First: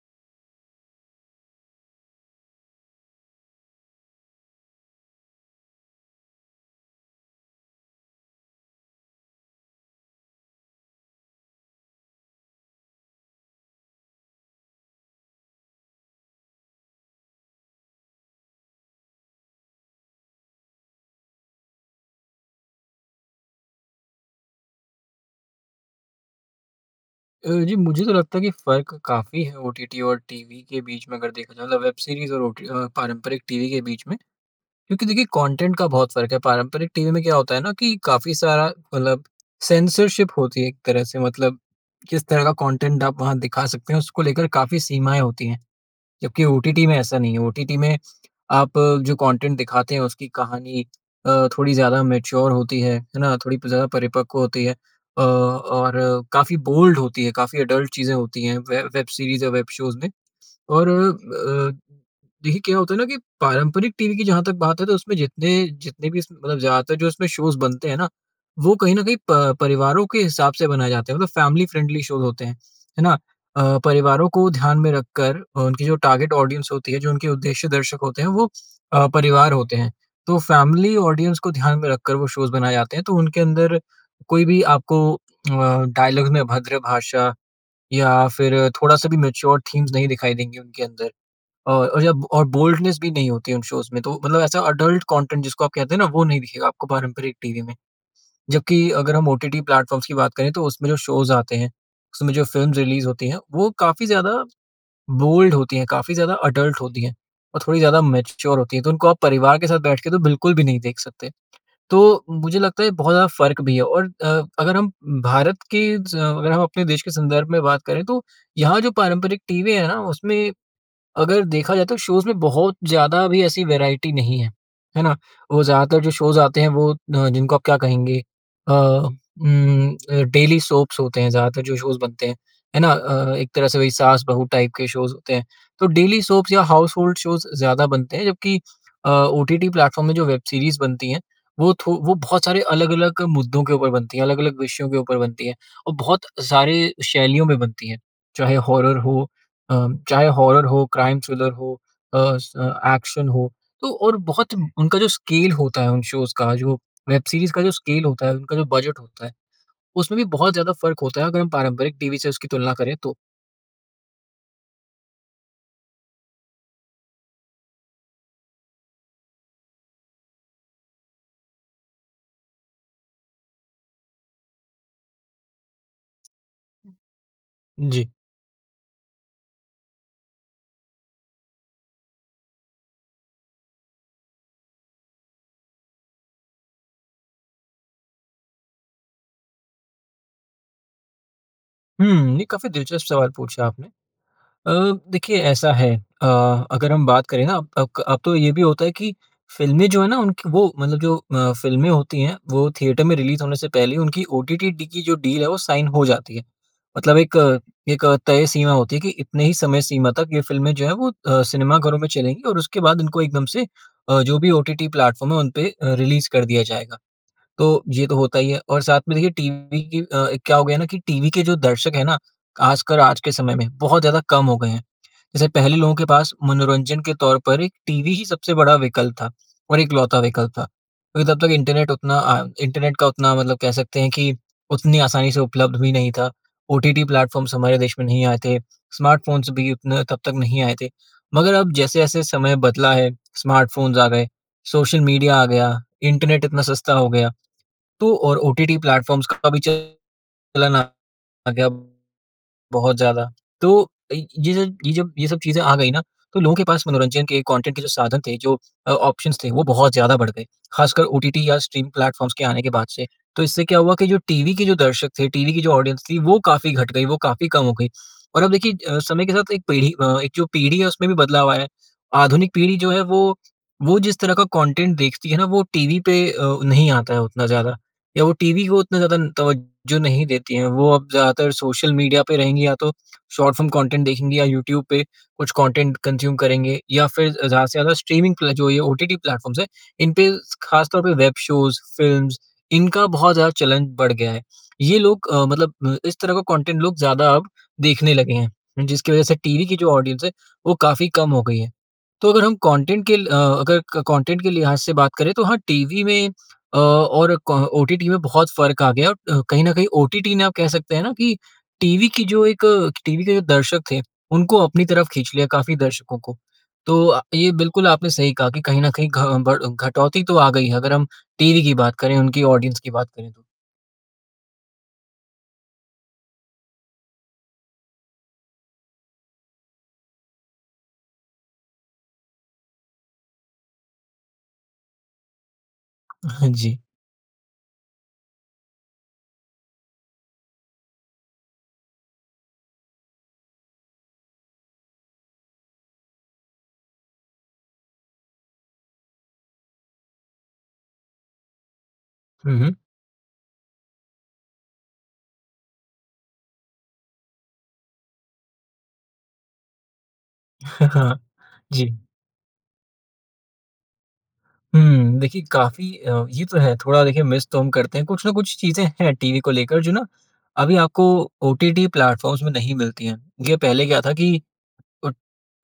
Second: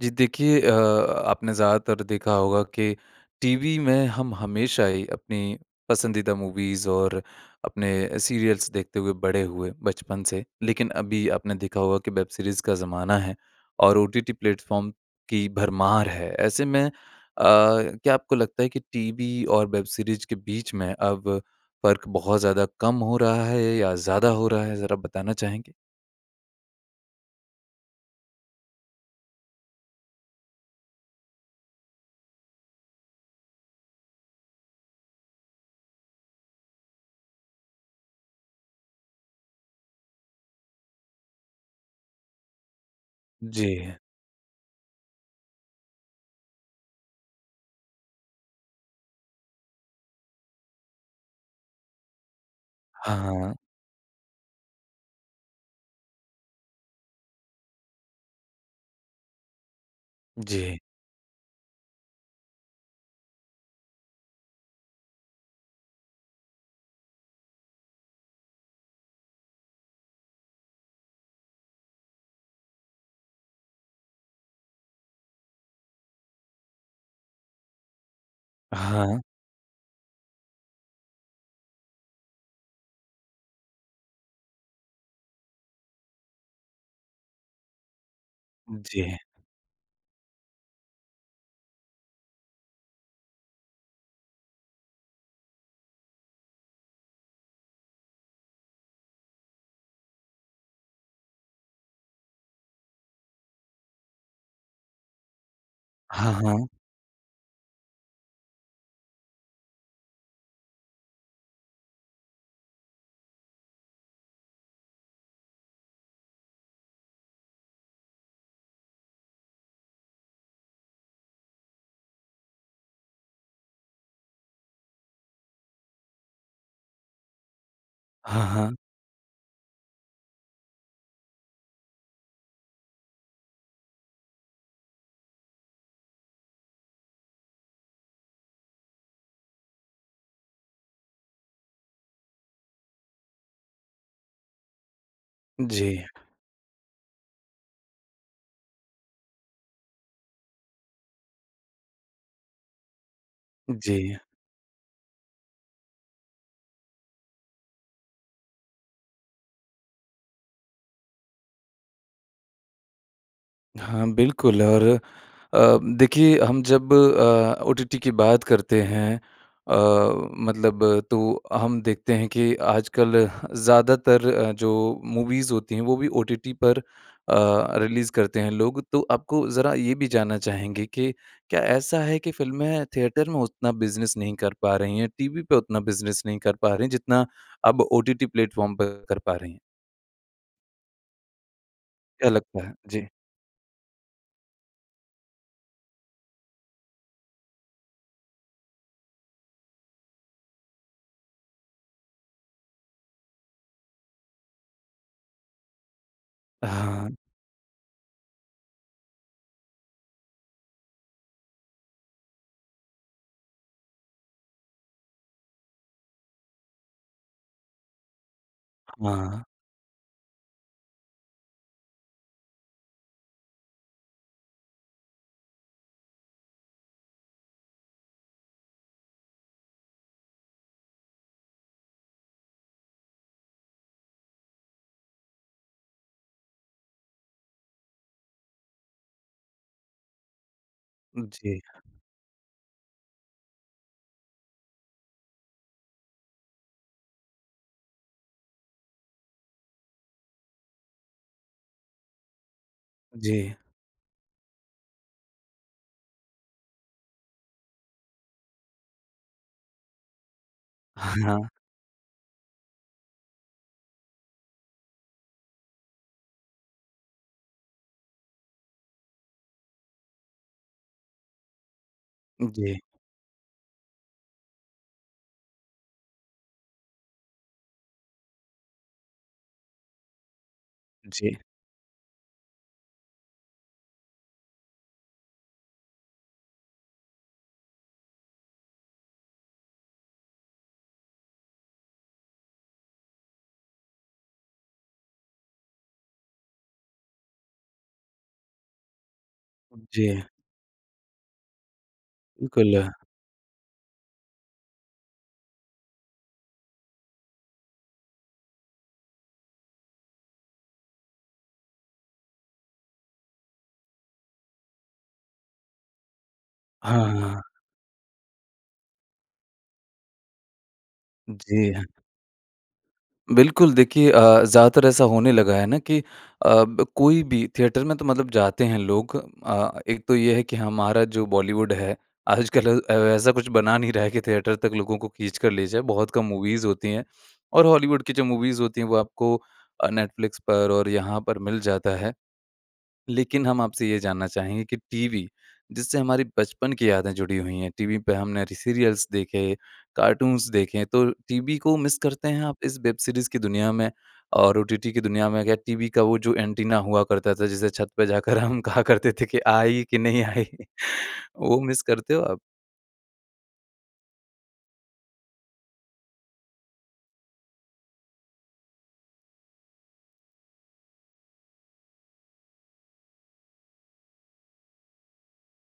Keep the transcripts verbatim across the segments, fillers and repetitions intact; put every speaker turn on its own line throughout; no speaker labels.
जी। देखिए अ, आपने ज़्यादातर देखा होगा कि टीवी में हम हमेशा ही अपनी पसंदीदा मूवीज़ और अपने सीरियल्स देखते हुए बड़े हुए बचपन से लेकिन अभी आपने देखा होगा कि वेब सीरीज़ का ज़माना है और ओटीटी प्लेटफ़ॉर्म की भरमार है। ऐसे में अ, क्या आपको लगता है कि टीवी और वेब सीरीज़ के बीच में अब फ़र्क बहुत ज़्यादा कम हो रहा है या ज़्यादा हो रहा है ज़रा बताना चाहेंगे?
अ, जी। मुझे तो लगता है कि फ़र्क काफ़ी है ओटीटी और टीवी के बीच में अगर देखा जाए तो मतलब वेब सीरीज़ और ओटी अ, पारंपरिक टीवी के बीच में। क्योंकि देखिए कॉन्टेंट का बहुत फ़र्क है। पारंपरिक टीवी में क्या होता है ना कि काफ़ी सारा मतलब सेंसरशिप होती है एक तरह से। मतलब किस तरह का कॉन्टेंट आप वहाँ दिखा सकते
जी।
हैं उसको लेकर काफ़ी सीमाएँ होती हैं जबकि ओटीटी में ऐसा नहीं है। ओटीटी में आप जो कॉन्टेंट दिखाते हैं उसकी कहानी अ, थोड़ी ज़्यादा मैच्योर होती है।
हाँ,
है ना?
हाँ।
थोड़ी प ज़्यादा परिपक्व होती है। अ, और काफ़ी बोल्ड होती है। काफ़ी एडल्ट चीज़ें होती हैं। वे वेब सीरीज़ या वेब शोज़ में।
जी।
और अ, देखिए क्या होता है ना कि पारंपरिक टीवी की जहाँ तक बात है तो उसमें जितने जितने भी उसमे मतलब ज़्यादा जो इसमें शोज़ बनते हैं ना। वो कहीं न कहीं प परिवारों के हिसाब से बनाए जाते हैं। मतलब फैमिली फ्रेंडली शोज़ होते हैं। है ना? अ, परिवारों को ध्यान में रखकर अ, उनकी जो टारगेट ऑडियन्स होती है। जो उनके उद्देश्य दर्शक होते हैं वो अ,
हाँ।
परिवार होते हैं। तो फ़ैमिली ऑडियन्स को ध्यान में रखकर वो शोज़ बनाए जाते हैं। तो उनके अंदर कोई भी आपको अ, डायलॉग में अभद्र भाषा या फ़िर थोड़ा-सा
जी।
भी मैच्योर थीम्स नहीं दिखाई देंगे उनके अंदर। और और जब और बोल्डनेस भी नहीं होती उन शोज़ में तो मतलब ऐसा एडल्ट कंटेंट जिसको आप कहते हैं ना वो नहीं दिखेगा आपको पारंपरिक टीवी में। जबकि अगर हम ओटीटी प्लेटफ़ॉर्म्स की बात करें तो उसमें जो शोज़ आते हैं, उसमें जो फ़िल्म्स रिलीज़ होती हैं वो काफ़ी ज़्यादा बोल्ड होती हैं। काफ़ी
हाँ,
ज़्यादा
हाँ।
एडल्ट होती हैं। और थोड़ी ज़्यादा मैच्योर होती हैं। तो उनको आप परिवार के साथ बैठ के तो बिल्कुल भी नहीं देख सकते। तो मुझे लगता है ये बहुत ज़्यादा फ़र्क भी है। और अ, अगर हम भारत के ज़ अगर हम अपने देश के संदर्भ में बात करें तो यहाँ जो पारंपरिक टीवी है ना उसमें अगर देखा जाए तो शोज़ में बहुत ज़्यादा भी ऐसी वैराइटी नहीं है। है ना? वो ज़्यादातर जो शोज़ आते हैं वो अ, जिनको आप क्या कहेंगे
हाँ,
अ,
हाँ।
उम, अ, डेली सोप्स होते हैं ज़्यादातर जो शोज़ बनते हैं। है ना? अ, एक तरह से वहीं सास-बहू टाइप के शोज़ होते हैं। तो डेली सोप्स या हाउसहोल्ड शोज़ ज़्यादा बनते हैं जबकि अ, ओटीटी प्लेटफ़ॉर्म में जो वेब सीरीज़ बनती हैं वो थो वो बहुत सारे अलग-अलग मुद्दों के ऊपर बनती हैं। अलग-अलग विषयों के ऊपर बनती हैं।
जी।
औ बहुत सारे शैलियों में बनती हैं। चाहे हॉरर हो अ, चाहे हॉरर हो, क्राइम थ्रिलर हो, अ, स एक्शन हो। तो
जी।
और बहुत उनका जो स्केल होता है उन शोज़ का जो वेब सीरीज़ का जो स्केल होता है उनका जो बजट होता है। उसमें भी बहुत ज़्यादा फ़र्क होता है। अगर हम पारंपरिक टीवी से उसकी तुलना करें तो।
हाँ, बिल्कुल और अ, देखिए हम जब अ, ओटीटी की बात करते हैं अ, मतलब तो हम देखते हैं कि आजकल ज़्यादातर अ, जो मूवीज़ होती हैं वो भी ओटीटी पर अ,
जी।
रिलीज़ करते हैं लोग। तो आपको ज़रा ये भी जानना चाहेंगे कि क्या ऐसा है कि फिल्में थिएटर में उतना बिज़नेस नहीं कर पा रही हैं? टीवी पे उतना बिज़नेस नहीं कर पा रही हैं? जितना अब ओटीटी प्लेटफ़ॉर्म पर कर पा रहे हैं? क्या
हुँ। ये
लगता
काफ़ी
है? जी।
दिलचस्प सवाल पूछा आपने। अ, देखिए ऐसा है अ, अगर हम बात करे हाँ, अक अब तो ये भी होता है कि फिल्में जो है ना उनकी वो मतलब जो अ, फिल्में होती हैं वो थिएटर में रिलीज होने से पहले, उनकी ओटीटी डी की जो डील है, वो साइन हो जाती है।
हाँ।
मतलब एक अ एक अ, तय सीमा होती है कि इतने ही समय सीमा तक ये फिल्में जो हैं वो अ, सिनेमा घरों में चलेंगी और उसके बाद इनको एकदम से अ, जो भी ओटीटी प्लेटफ़ॉर्म है उन पे अ, रिलीज़ कर दिया जाएगा। तो ये तो होता ही है। और साथ में देखिए
हाँ।
टीवी की अ, क्या हो गया ना कि टीवी के जो दर्शक हैं ना, आजकल आज के समय में बहुत ज़्यादा कम हो गए हैं। जैसे पहले लोगों के पास मनोरंजन के तौर पर एक टीवी ही सबसे बड़ा विकल्प था। और एकलौता विकल्प था। क्योंकि तब तक इंटरनेट उतना अ इंटरनेट का उतना मतलब कह सकते हैं कि उतनी आसानी से उपलब्ध भी नहीं था। ओटीटी प्लेटफ़ॉर्म्स हमारे देश में नहीं आए थे। स्मार्टफोन्स भी उतना तब तक नहीं आए थे। मगर
जी।
अब जैसे-जैसे समय बदला है स्मार्टफोन्स आ गए, सोशल मीडिया आ गया, इंटरनेट इतना सस्ता हो गया, तो और ओटीटी प्लेटफ़ॉर्म्स का भी चलन आ गया बहुत ज़्यादा।
जी।
तो अ ,यज ये जब ये सब चीज़ें आ गई ना, तो लोगों के पास मनोरंजन के कॉन्टेंट के जो साधन थे, जो अ, ऑप्शंस थे, वो बहुत ज़्यादा बढ़ गए। ख़ासकर
हाँ।
ओटीटी या स्ट्रीम प्लेटफ़ॉर्म्स के आने के बाद से। तो इससे क्या हुआ कि जो टीवी के जो दर्शक थे, टीवी की जो ऑडियंस थी, वो काफ़ी घट गयी, वो काफ़ी कम हो गयी। और अब देखिए अ, समय के साथ एक पीढ़ी अ एक जो पीढ़ी है उसमें भी बदलाव आया है। आधुनिक पीढ़ी
जी।
जो है वो वो जिस तरह का कॉन्टेंट देखती है ना वो टीवी पे अ, नहीं आता है उतना ज़्यादा। या वो टीवी हो उतना ज़्यादा तवज्जो नहीं देती है। वो अब
जी।
ज़्यादातर सोशल मीडिया पे रहेंगी, या तो शार्ट फ़िल्म कॉन्टेंट देखेंगी या यूट्यूब पे कुछ कंटेंट कंज्यूम करेंगे। या फिर ज़्यादा से ज़्यादा स्ट्रीमिंग प्ले जो ओटीटी प्लेटफ़ॉर्म्स हैं, इनपे ख़ास तौर पे, वेब शोज़ फ़िल्म्स इनका बहुत ज़्यादा चलन बढ़ गया है। ये लोग अ, मतलब अ, इस तरह का कंटेंट लोग ज़्यादा अब देखने लगे हैं। जिसकी वज़ह से टीवी की जो ऑडियंस
जी।
है वो काफ़ी कम हो गयी है। तो अगर हम
बिल्कुल।
कंटेंट के ल अगर कंटेंट के लिहाज़ से बात करें तो हाँ, टीवी में अ, और क ओटीटी में बहुत फ़र्क आ गया है। और कहीं न कहीं ओटीटी ने आप कह सकते हैं ना कि टीवी की जो एक अ, टीवी के दर्शक थे, उनको अपनी तरफ खींच लिया काफ़ी दर्शकों को। तो
हाँ,
अ,
हाँ।
ये बिल्कुल आपने सही कहा कि कहीं न कहीं घ बढ़ घटौती तो आ गई है। अगर हम टीवी
जी।
की बात करें, उनकी ऑडियंस की बात करें।
बिल्कुल। देखिए अ, ज़्यादातर ऐसा होने लगा है ना कि अब कोई भी थिएटर में तो मतलब जाते हैं लोग। अ, एक तो ये है कि हमारा जो बॉलीवुड है आजकल अ, ऐसा कुछ बना नहीं रहा है कि थिएटर तक लोगों को खींच कर ले जाए। बहुत कम
हाँ,
मूवीज़
जी।
होती हैं। और हॉलीवुड की जो मूवीज़ होती हैं वो आपको अ, नेटफ्लिक्स पर और यहाँ पर मिल जाता है। लेकिन, हम आपसे ये जानना चाहेंगे कि टीवी, जिससे हमारी बचपन की यादें जुड़ी हुई हैं। टीवी पे हमने सीरियल्स देखे, कार्टून्स देखे हैं, तो टीवी को मिस करते हैं आप?
हुँ, हुँ।
इस वेब सीरीज़ की दुनिया में? और ओटीटी की दुनिया में? क्या टीवी का वो जो एंटीना हुआ करता था जिसे छत पे जाकर हम कहा करते थे कि आई कि नहीं आई।
हाँ, हाँ।
वो मिस
जी।
करते हो आप?
हुँ। देखिए काफ़ी अ, ये तो है थोड़ा देखिए मिस तो हम करते हैं कुछ न कुछ चीज़ें हैं, टीवी को लेकर जो ना अभी आपको ओटीटी प्लैटफ़ॉर्म्स में नहीं मिलती हैं। ये पहले क्या था कि ओ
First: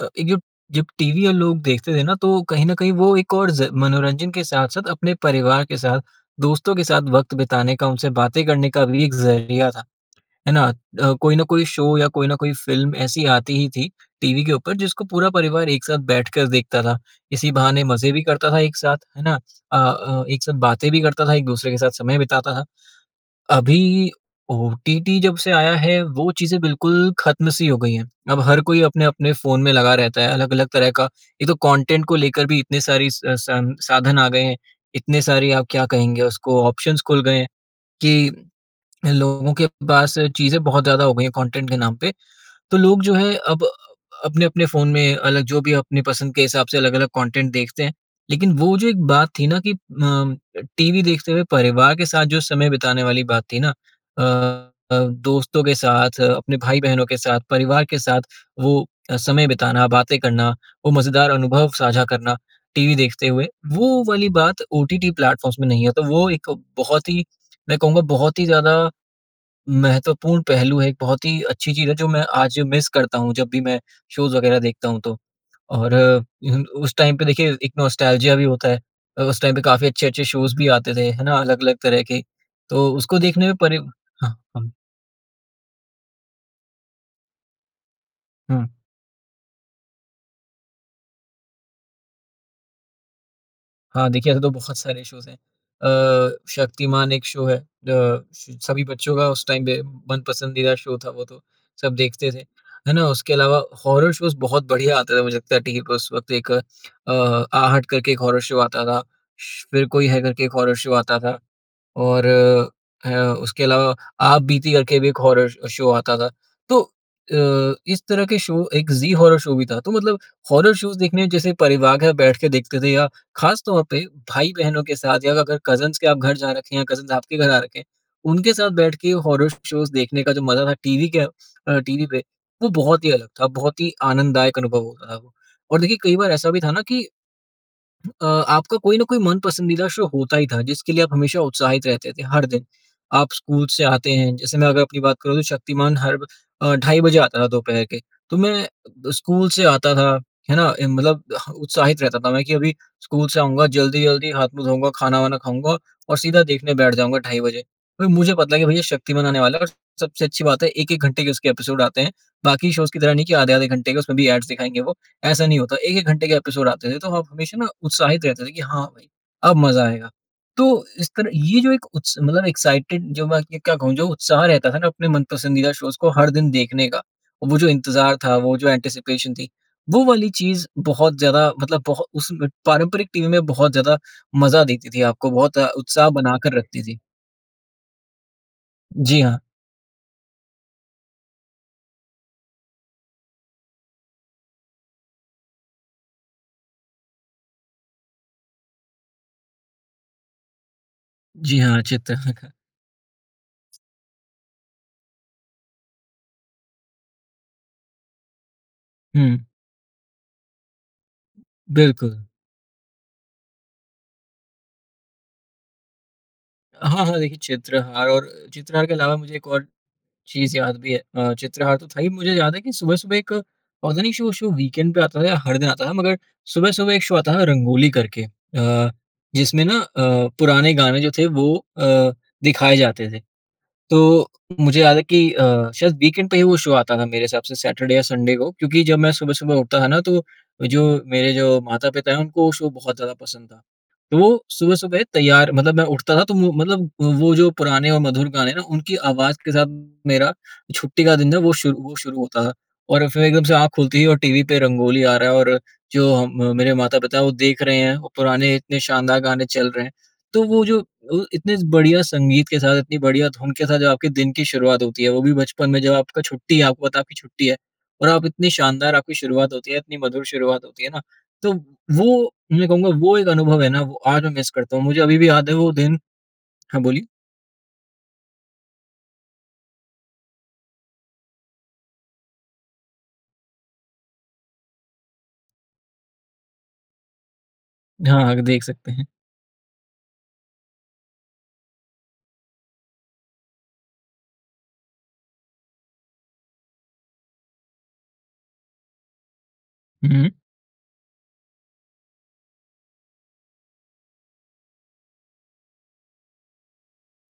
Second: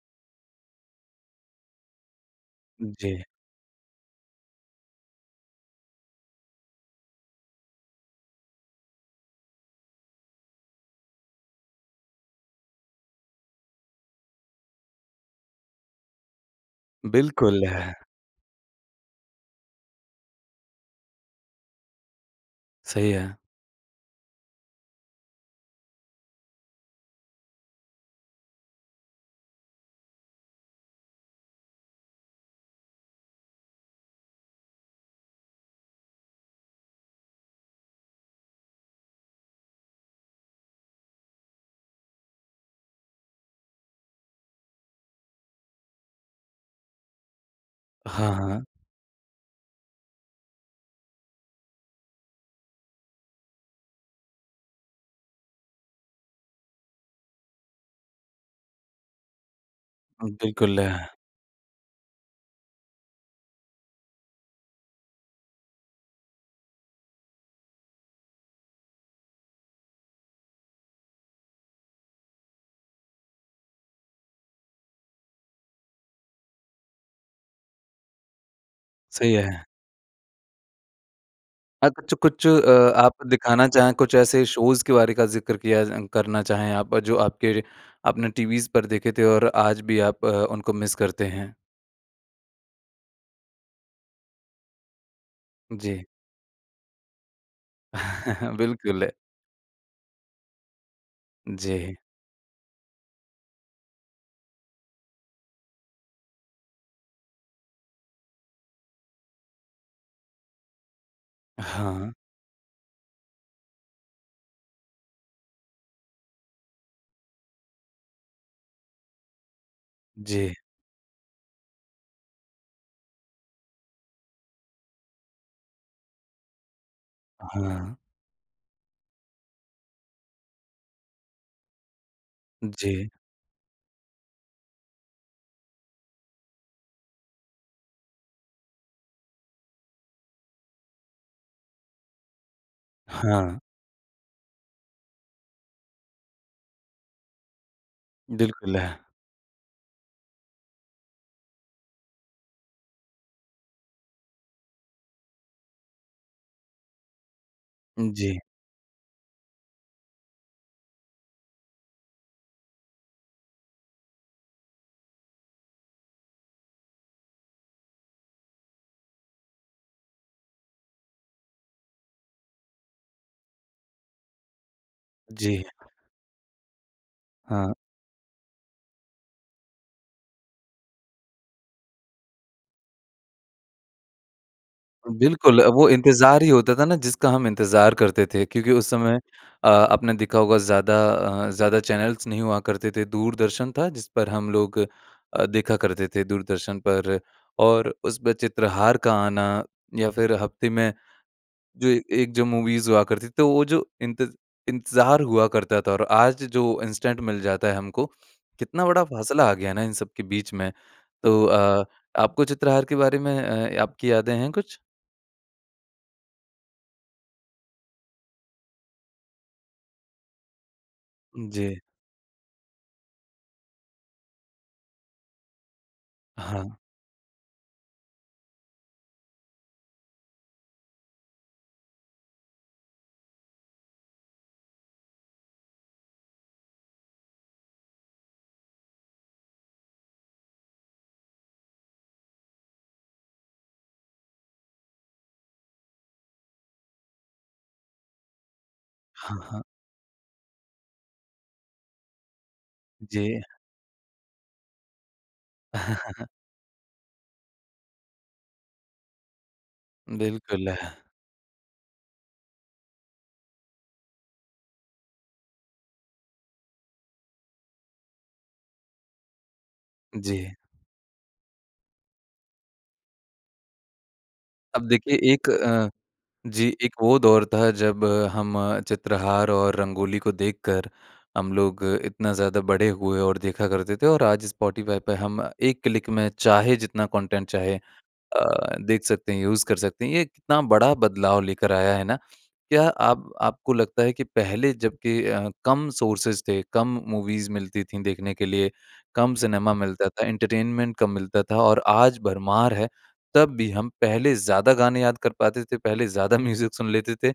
अ, एक जो जब टीवी और लोग देखते थे ना तो कहीं न कहीं वो
जी।
एक और ज़ मनोरंजन के साथ-साथ अपने परिवार के साथ दोस्तों के साथ वक़्त बिताने का उनसे बातें करने का भी एक ज़रिया था। है ना? अ, कोई न कोई शो या कोई न कोई फ़िल्म ऐसी आती ही थी टीवी के ऊपर जिसको पूरा परिवार एक साथ बैठकर देखता था। इसी
बिल्कुल
बहाने
है।
मज़े भी करता था एक साथ, है ना? अ अ, एक साथ बातें भी करता था। एक-दूसरे के साथ समय बिताता था।
सही है।
अभी, ओटीटी जब से आया है वो चीज़ें बिल्कुल ख़त्म सी हो गई हैं। अब हर कोई अपने-अपने फ़ोन में लगा रहता है, अलग-अलग तरह का, एक तो कंटेंट को लेकर भी इतने सारे स संसाधन आ गए हैं। इतने सारे आप क्या कहेंगे उसको ऑप्शंस खुल गए हैं, कि लोगों के पास चीज़ें बहुत ज़्यादा हो गई हैं कंटेंट के नाम पे। तो लोग जो है अब अ, अपने-अपने फ़ोन में अलग जो भी अपनी पसंद के हिसाब से अलग-अलग कंटेंट देखते हैं।
हाँ,
लेकिन
हाँ।
वो जो एक बात थी ना कि अ, टीवी देखते हुए परिवार के साथ जो समय बिताने वाली बात थी ना, अ, दोस्तों के साथ अपने भाई-बहनों के साथ परिवार के साथ वो समय बिताना, बातें करना
बिल्कुल
वो
है।
मज़ेदार अनुभव साझा करना, टीवी देखते हुए। वो वाली बात ओटीटी प्लैटफ़ॉर्म्स में नहीं है, तो वो एक बहुत ही मैं कहूँगा बहुत ही ज़्यादा, महत्वपूर्ण पहलू है, एक बहुत ही अच्छी चीज़ है जो मैं आज मिस करता हूँ जब भी मैं शोज़ वगैरह देखता हूँ तो। और उ उस टाइम पे देखिए एक नॉस्टेल्जिया भी होता है अ,
सही
उस टाइम
है।
पे काफ़ी अच्छे-अच्छे शोज़ भी आते थे है ना अलग-अलग
अ,
तरह के,
कुछ-कुछ अ,
तो उसको
आप
देखने में
दिखाना
परि
चाहें कुछ
हाँ,
ऐसे
हाँ।
शोज़ के बारे का ज़िक्र किया ज करना चाहें आप, और जो आपके आपने टीवीस्
हुँ।
पर देखे थे और आज भी आप अ, उनको मिस करते हैं?
हाँ, देखिए, ऐसे तो बहुत सारे शोज़ हैं।
जी।
अ, शक्तिमान एक शो है अ, स सभी
बिल्कुल।
बच्चों का उस टाइम पे मन-पसंदीदा शो था वो तो, सब
जी।
देखते थे। है ना? उसके अलावा हॉरर शोज़ बहुत बढ़िया आते थे, मुझे लगता है, टीवी पे उस वक़्त एक अ, आहट करके एक हॉरर शो आता था। श्श्श, फिर कोई है, करके एक हॉरर शो आता था
हाँ।
और ह उसके अलावा आपबीती करके भी एक हॉरर अ, शो आता था। तो अ, इस तरह के शो एक ज़ी हॉरर शो भी था, तो मतलब
जी।
हॉरर शोज़ देखने जैसे परिवार के साथ बैठ के देखते थे या खास तौर पे भाई-बहनों के साथ या अगर कज़िन्स के आप घर जा रखे हैं, कज़िन्स आपके घर आ रखे हैं,
हाँ।
उनके साथ बैठ के हॉरर शोज़ देखने का जो मज़ा था, टीवी के अ, टीवी पे, वो बहुत
जी।
ही अलग था, बहुत ही आनंददायक अनुभव होता था वो। और देखिए, कई बार ऐसा भी था ना कि अ, आपका कोई ना कोई मन-पसंदीदा शो होता ही था, जिसके लिए आप हमेशा उत्साहित रहते थे, हर दिन। आप
हाँ।
स्कूल से आते हैं जैसे मैं अगर अपनी बात करूँ, तो शक्तिमान हर ब अ, ढाई बजे आता था दोपहर के। तो मैं अ,
बिल्कुल।
ब स्कूल से आता था, है ना? इम मतलब ह उत्साहित रहता था मैं कि अभी स्कूल से आऊँगा, जल्दी-जल्दी हाथ-मुँह धोऊँगा, खाना-वाना खाऊँगा और सीधा देखने बैठ जाऊँगा ढाई बजे। अ, मुझे
जी।
पता है कि भैया, शक्तिमान आने वाला है और सबसे अच्छी बात है, एक एक घंटे के उसके एपिसोड आते हैं, बाकी शोज़ की तरह नहीं कि आधे-आधे घंटे के, उसमें भी ऐड्स दिखाएँगे वो। ऐसा नहीं होता, एक एक घंटे के एपिसोड आते थे, तो हम हमेशा ना उत्साहित रहते थे कि, "हाँ भई, अब मज़ा आएगा।" तो इस तरह ये जो एक उत्स मतलब एक्साइटेड जो बाकी अब क्या कहूँ? जो उत्साह रहता था ना, अपने
जी।
मन-पसंदीदा शोज़ को हर दिन देखने का, वो जो
हाँ।
इंतज़ार था, वो जो एंटीसिपेशन थी, वो वाली चीज़ बहुत ज़्यादा मतलब बहु उस में पारंपरिक टीवी में बहुत ज़्यादा मज़ा देती थी आपको, बहुत
बिल्कुल, वो
उत्साह
इंतज़ार ही
बनाकर
होता
रखती
था ना,
थी।
जिसका हम इंतज़ार करते थे क्योंकि उस समय
जी हाँ।
अ, आपने देखा होगा, ज़्यादा अ, ज़्यादा चैनल्स नहीं हुआ करते थे। दूरदर्शन था, जिस पर हम लोग अ, देखा करते थे, दूरदर्शन पर, और उस पे चित्रहार का आना या फिर हफ़्ते में
जी हाँ,
जो
चित्र
एक जो मूवीज़ हुआ करती थी। तो वो जो इंतज़ इंतज़ार हुआ करता था और आज जो इंस्टेंट मिल जाता है हमको, कितना बड़ा फ़ासला
हुँ।
आ गया है ना इन सब के बीच में। तो अ,
बिल्कुल।
आपको चित्रहार के बारे में अ, आपकी यादें हैं कुछ?
हाँ, हाँ। देखिए, चित्रहार और चित्रहार के अलावा मुझे एक और चीज़ याद भी है। अ, चित्रहार
जी।
तो था ही मुझे याद है कि सुबह-सुबह एक पता नहीं शो शो, वीकेंड पे आता था या हर दिन आता था, मगर
हाँ।
सुबह-सुबह एक शो आता था रंगोली करके अ, जिसमें ना अ, पुराने गाने जो थे वो अ, दिखाए जाते थे। तो मुझे याद है कि अ, शायद वीकेंड पे ही वो शो आता था मेरे हिसाब से सैटरडे-संडे को, क्योंकि जब मैं सुबह-सुबह उठता था ना तो, जो मेरे जो माता-पिता हैं उनको वो शो बहुत ज़्यादा पसंद था। तो वो सुबह-सुबह तैयार मतलब मैं उठता था तो वो मतलब वो जो पुराने और मधुर गाने हैं ना, उनकी आवाज़
हाँ,
के
हाँ।
साथ मेरा छुट्टी का दिन था वो शुरू शुरू होता था। और फिर
जी।
एकदम से आँख खुलती है और टीवी पे रंगोली आ रहा है और जो हम मेरे माता-पिता वो देख रहे हैं, और पुराने इतने शानदार गाने चल रहे हैं। तो वो
बिल्कुल।
जो, वो इतने बढ़िया संगीत के साथ इतनी बढ़िया धुन के साथ जो आपके दिन की शुरुआत होती है, वो भी बचपन में जब आपका छुट्टी है, आपको पता है आपकी छुट्टी है और आप इतनी शानदार आपकी शुरुआत होती है, इतनी मधुर
जी।
शुरुआत होती है ना, तो वो मैं कहूँगा, वो एक अनुभव है ना, वो आज मैं मिस करता हूँ।
अब
मुझे
देखिए
अभी भी
एक
याद है वो
अ,
दिन
जी
हाँ
एक
बोलिए।
वो दौर था जब हम चित्रहार और रंगोली को देखकर, हम लोग इतना ज़्यादा बड़े हुए और देखा करते थे और आज स्पॉटीफाई पे हम एक क्लिक में चाहे जितना कॉन्टेंट चाहे
हाँ, आगे देख
अ,
सकते
देख
हैं।
सकते हैं, यूज़ कर सकते हैं। ये कितना बड़ा बदलाव लेकर आया है ना, क्या आप आपको लगता है कि पहले जब के अ, कम सोर्सेज थे, कम मूवीज़ मिलती थी देखने के लिए, कम सिनेमा मिलता
हुँ,
था,
हुँ।
एंटरटेनमेंट कम मिलता था और आज भरमार है तब भी, हम पहले ज़्यादा गाने याद कर पाते थे, पहले ज़्यादा म्यूज़िक सुन लेते थे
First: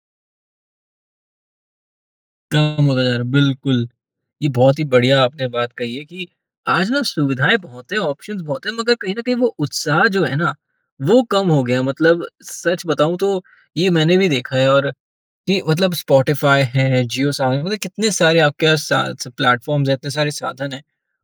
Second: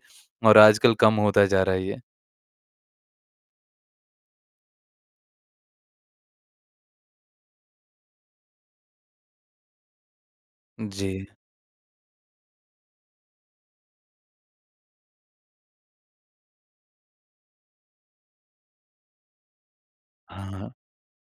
और आजकल कम होता जा रहा है ये।
कम होता जा रहा है, बिल्कुल। ये बहुत ही बढ़िया आपने बात कही है कि, आज ना सुविधाएँ बहुत हैं, ऑप्शन्स बहुत हैं, मगर कहीं न कहीं वो उत्साह जो है ना,
जी।
वो कम हो गया है। मतलब सच बताऊँ तो ये मैंने भी देखा है और कि मतलब स्पॉटीफाई है, जियो सावन, मतलब कितने सारे आपके पास सा स प्लेटफ़ॉर्म्स हैं, इतने सारे साधन
हाँ।
हैं,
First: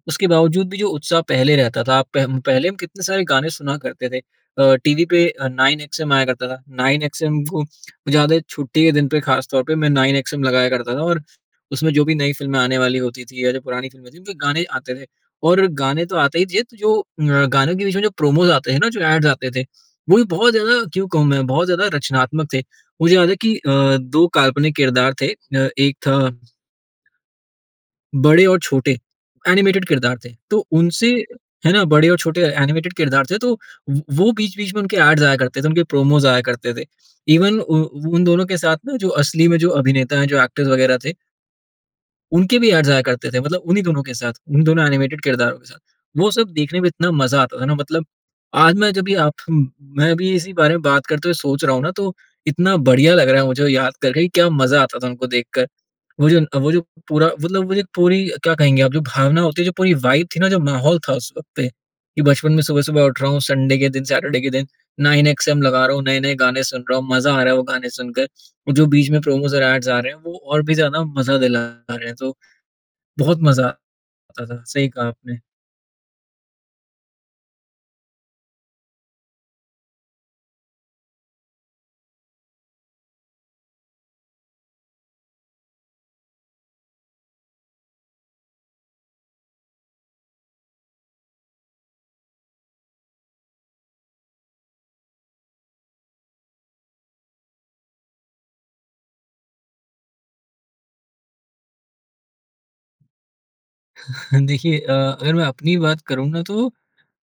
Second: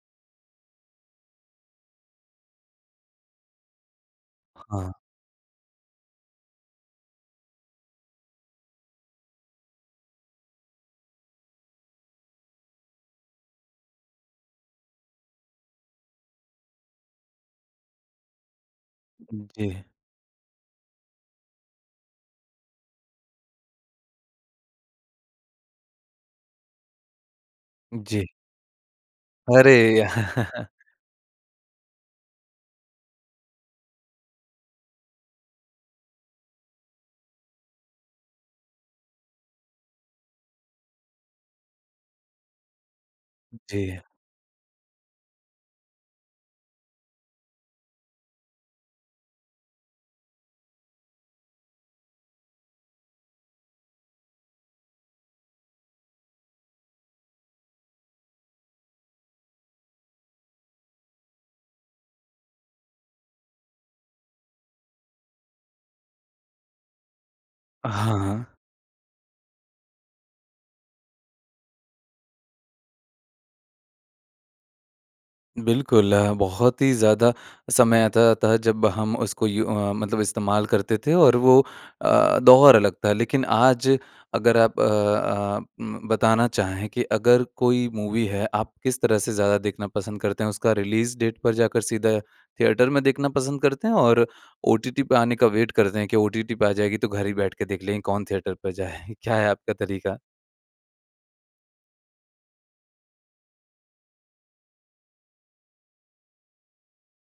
उसके बावजूद भी जो उत्साह पहले रहता था, आप पह पहले हम कितने सारे गाने सुना करते थे। अ,
हाँ।
टीवी पे अ, नाइन एक्सएम आया करता था, नाइन एक्सएम, वो ज़्यादा छुट्टी के दिन पे खास तौर पे मैं नाइन एक्सएम लगाया करता था, और उसमें जो भी नई फ़िल्में आने वाली होती थी या जो पुरानी फ़िल्में थीं, उनके गाने आते थे। और गाने तो आते ही थे, त जो अ, गानों के बीच में जो प्रोमोज़ आते हैं ना, जो ऐड्स
उ
आते थे,
जी।
वो भी बहुत ज़्यादा क्यों कहूँ मैं? बहुत ज़्यादा रचनात्मक थे। मुझे याद है कि अ, दो काल्पनिक किरदार थे अ, एक था
जी।
बड़े और छोटे, एनिमेटेड
अरे!
किरदार थे। तो उनसे है ना? बड़े और छोटे एनिमेटेड किरदार थे, तो वो वो बीच-बीच में उनके ऐड्स आया करते थे, उनके प्रोमोज़ आया करते थे। ईवन उ वो उन दोनों के साथ ना, जो असली में जो अभिनेता हैं, जो एक्टर्स वगैरह थे उनके भी ऐड्स आया करते थे, मतलब उन्ही
जी।
दोनों के साथ, उन्ही दोनों एनिमेटेड किरदारों के साथ। वो सब देखने में इतना मज़ा आता था ना मतलब, आज मैं जब ये आप अम मैं अभी इसी बारे में बात करते हुए सोच रहा हूँ ना, तो इतना बढ़िया लग रहा है मुझे वो याद करके कि क्या मज़ा आता था उनको देखकर। वो जो न वो जो पूरा मतलब वो जो पूरी, क्या कहेंगे आप, जो भावना होती है, जो पूरी वाइब थी ना, जो माहौल था उस वक़्त पे, कि बचपन में सुबह-सुबह उठ रहा हूँ संडे के दिन, सैटर्डे के दिन, 9XM लगा रहा हूँ, नए-नए गाने सुन रहा हूँ, मज़ा आ रहा है वो गाने
हाँ,
सुनकर।
हाँ।
वो जो बीच में प्रोमोज़ और ऐड्स आ रहे हैं, वो और भी ज़्यादा मज़ा दिला रहे हैं। तो, बहुत मज़ा आता था, सही कहा आपने।
बिल्कुल। अ, बहुत ही ज़्यादा समय आता-जाता था जब हम उसको यू अ, मतलब इस्तेमाल करते थे और वो अ, दौर अलग था। लेकिन आज अगर आप अ अ, अम बताना चाहें कि अगर कोई मूवी है, आप किस तरह से ज़्यादा देखना पसंद करते हैं? उसका रिलीज़ डेट पर जाकर सीधा थिएटर में देखना पसंद करते हैं, और ओटीटी पे आने का वेट करते हैं कि ओटीटी पे आ जाएगी तो घर ही बैठ के देख लेंगे, कौन थिएटर पर जाए, क्या है आपका तरीका?
देखिए अ, अगर मैं अपनी बात करूँ ना तो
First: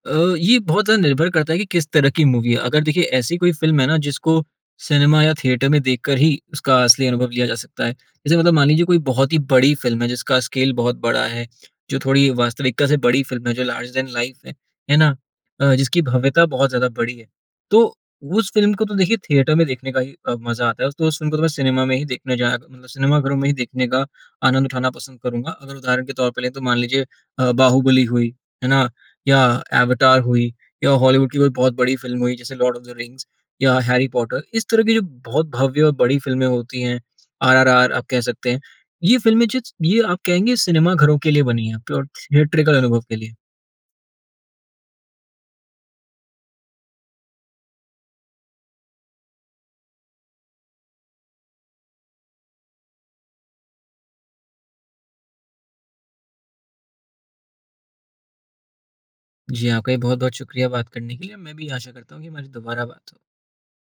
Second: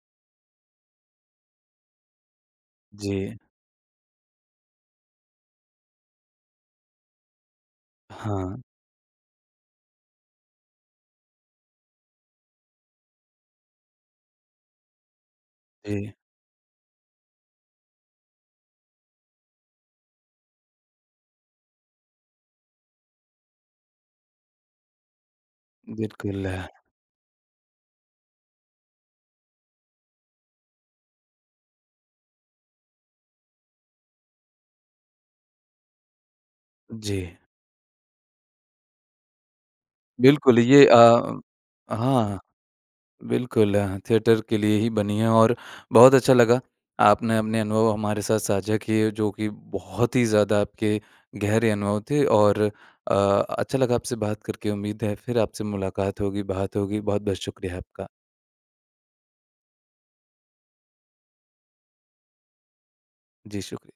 अ, ये बहुत ज़्यादा निर्भर करता है कि, किस तरह कि मूवी है। अगर देखिए
जी।
ऐसी कोई फ़िल्म है ना जिसको सिनेमा या थिएटर में देखकर ही उसका असली अनुभव लिया जा सकता है। जैसे मतलब
हाँ।
मान लीजिए, कोई बहुत ही बड़ी फ़िल्म है जिसका स्केल बहुत बड़ा है, जो थोड़ी वास्तविकता से बड़ी फ़िल्म है, जो लार्ज दैन लाइफ़ है, है ना, अ, जिसकी
जी।
भव्यता बहुत ज़्यादा बड़ी है, तो उस फ़िल्म को तो देखिए थिएटर में देखने का ही अ, मज़ा आता है। उस तो उस फ़िल्म को सिनेमा में ही देखने जाया क मतलब सिनेमा घरों में ही देखने का आनंद उठाना पसंद करूँगा। अगर उदाहरण के तौर पर
बिल्कुल।
लें, तो मान लीजिए अ, बाहुबली हुई, है ना, या अवतार हुई, या हॉलीवुड की कोई बहुत बड़ी फ़िल्म हुई, जैसे लॉर्ड ऑफ़ द रिंग्स या हैरी पॉटर, इस तरह की जो बहुत भव्य और बड़ी फ़िल्में होती हैं,
जी।
आरआरआर आप कह सकते हैं। ये फिल्में जित्स ये आप कहेंगे
बिल्कुल, ये
सिनेमा घरों के
अ
लिए बनी हैं, प्योर
हाँ।
थिएट्रिकल अनुभव के लिए।
बिल्कुल, थिएटर के लिए ही बनी है। और बहुत अच्छा लगा, आपने अपने अनुभव हमारे साथ साझा किए जो कि बहुत ही ज़्यादा आपके गहरे अनुभव थे। और अ, अच्छा लगा आपसे बात करके, उम्मीद है फिर आपसे मुलाक़ात होगी, बात होगी। बहुत-बहुत शुक्रिया आपका।
जी, आपका भी बहुत-बहुत शुक्रिया बात करने के लिए। मैं भी आशा करता हूँ कि हमारी दुबारा बात हो।
जी, शुक्रिया।